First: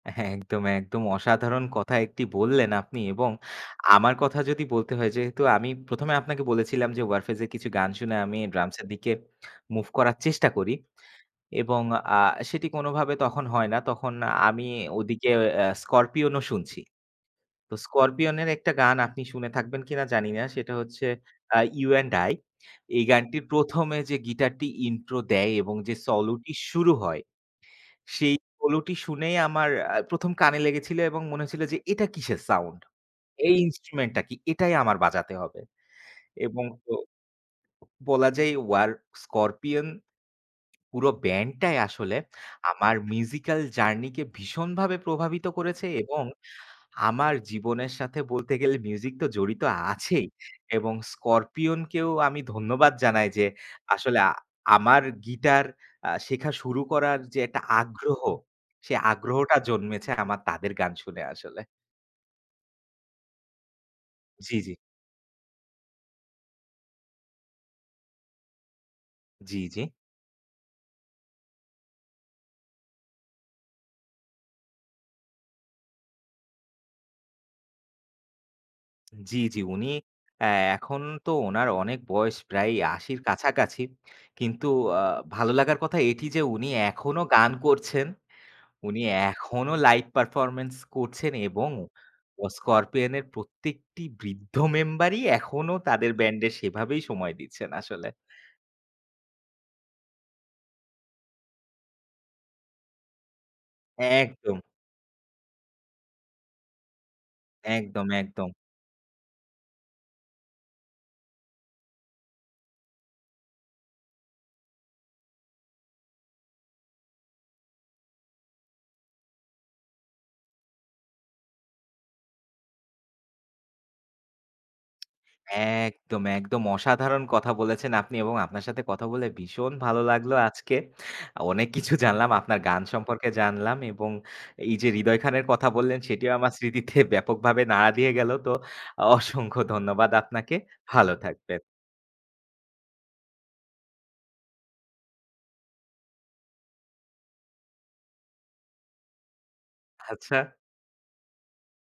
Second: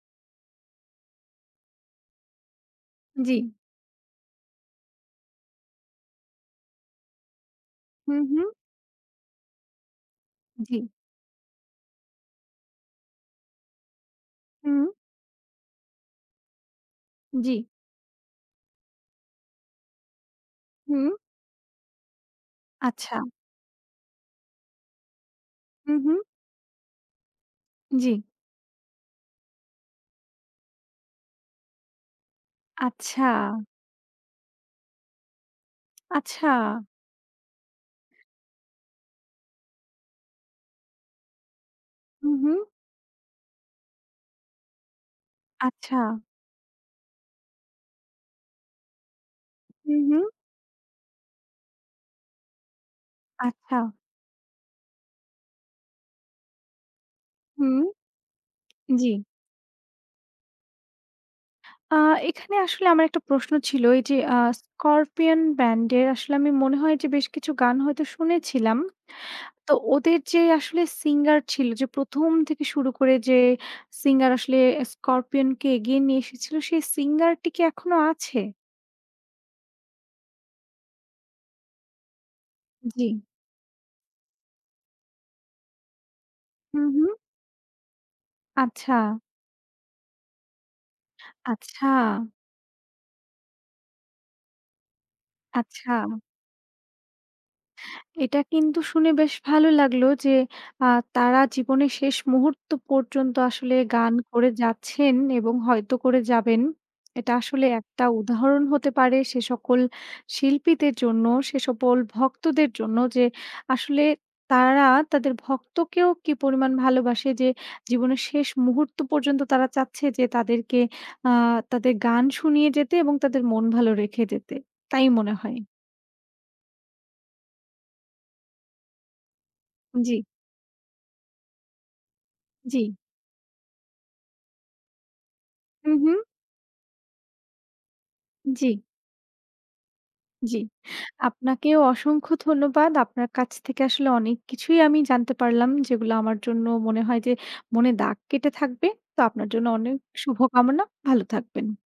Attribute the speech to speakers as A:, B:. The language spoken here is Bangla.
A: হ্যাঁ, একদম, একদম। অসাধারণ কথা একটি বললেন আপনি এবং
B: জি।
A: আমার কথা যদি বলতে হয় যেহেতু আমি ১ম এ আপনাকে বলেছিলাম 'Warfaze' যে এর কিছু গান শুনে
B: হুম,
A: আমি
B: হুম।
A: drums এর দিকে move করার চেষ্টা করি।
B: জি।
A: এবং আ সেটি কোনভাবে তখন হয় না। তখন আমি
B: হুম।
A: ওদিকে আ 'Scorpion' ও শুনছি।
B: জি।
A: তো 'Scorpion' এর একটা গান আপনি শুনে থাকবেন কিনা জানি না। সেটা হচ্ছে
B: হুম।
A: আ 'You and I' এই
B: আচ্ছা।
A: গানটি ১ম এ যে গিটারটি intro দেয় এবং
B: হু,
A: যে
B: হু।
A: solo টি শুরু হয়,
B: জি।
A: সেই solo টি শুনেই আমার আ ১ম কানে লেগেছিল এবং মনে হয়েছিল যে এটা কিসের সাউন্ড?
B: আচ্ছা।
A: এই instrument টা কি? এটাই আমার বাজাতে হবে।
B: আচ্ছা।
A: এবং বলা অ যায় ওয়ার 'Scorpion' পুরো ব্যান্ডটাই আসলে
B: হুম, হুম।
A: আমার musical journey কে ভীষণভাবে প্রভাবিত করেছে
B: আচ্ছা।
A: এবং আমার জীবনের সাথে বলতে গেলে মিউজিক তো জড়িত
B: হুম,
A: আছেই
B: হুম।
A: এবং 'Scorpion' কেও আমি ধন্যবাদ জানাই যে
B: আচ্ছা।
A: আসলে আ আমার গিটার আ শেখা শুরু করার যে একটা
B: হুম।
A: আগ্রহ, সে
B: জি।
A: আগ্রহটা জন্মেছে আমার তাদের গান শুনে আসলে।
B: আ এখানে আসলে আমার একটা প্রশ্ন ছিল এইযে আ
A: জি, জি।
B: 'Scorpion' ব্যান্ডের আসলে আমি মনে হয় যে বেশ কিছু গান হয়তো শুনেছিলাম।
A: জি,
B: তো
A: জি।
B: ওদের যে আসলে singer ছিল যে ১ম থেকে শুরু করে যে singer আসলে 'Scorpion' কে এগিয়ে নিয়ে এসেছিল সেই singer টি কি এখনো আছে?
A: জি, জি, উনি অ্যা এখন তো ওনার অনেক বয়স প্রায় ৮০ র
B: জি।
A: কাছাকাছি। কিন্তু আ ভালো লাগার কথা এটি যে উনি
B: হুম, হুম।
A: এখনো গান করছেন,
B: আচ্ছা।
A: উনি এখনো live performance করছেন এবং
B: আচ্ছা।
A: অ 'Scorpion' এর প্রত্যেকটি বৃদ্ধ মেম্বারই এখনো তাদের
B: আচ্ছা।
A: ব্যান্ডে সেভাবেই সময় দিচ্ছেন আসলে।
B: এটা কিন্তু শুনে বেশ ভালো লাগল যে আ তারা জীবনের শেষ মুহূর্ত পর্যন্ত আসলে গান করে
A: একদম।
B: যাচ্ছেন এবং হয়তো করে যাবেন। এটা আসলে একটা
A: একদম, একদম।
B: উদাহরণ হতে পারে সে সকল শিল্পীদের জন্য, সে সকল ভক্তদের জন্য, যে আসলে তারা তাদের ভক্তকেও কী পরিমাণ ভালোবাসে যে জীবনের শেষ মুহূর্ত পর্যন্ত তারা চাচ্ছে যে তাদেরকে আ তাদের গান শুনিয়ে যেতে এবং তাদের মন ভালো রেখে যেতে, তাই মনে হয়।
A: একদম, একদম। অসাধারণ কথা বলেছেন আপনি এবং আপনার সাথে কথা বলে ভীষণ ভালো
B: জি।
A: লাগলো আজকে। অনেক কিছু জানলাম আপনার গান
B: জি।
A: সম্পর্কে জানলাম এবং এইযে হৃদয় খানের কথা
B: হু,
A: বললেন
B: হু।
A: সেটিও আমার স্মৃতিতে ব্যাপকভাবে নাড়া দিয়ে গেল। তো
B: জি।
A: অসংখ্য ধন্যবাদ আপনাকে।
B: জি।
A: ভালো থাকবেন।
B: আপনাকেও অসংখ্য ধন্যবাদ। আপনার কাছ থেকে আসলে অনেক কিছুই আমি জানতে পারলাম যেগুলো আমার জন্য মনে হয় যে মনে দাগ কেটে থাকবে। তো আপনার জন্য অনেক
A: আচ্ছা।
B: শুভকামনা। ভালো থাকবেন।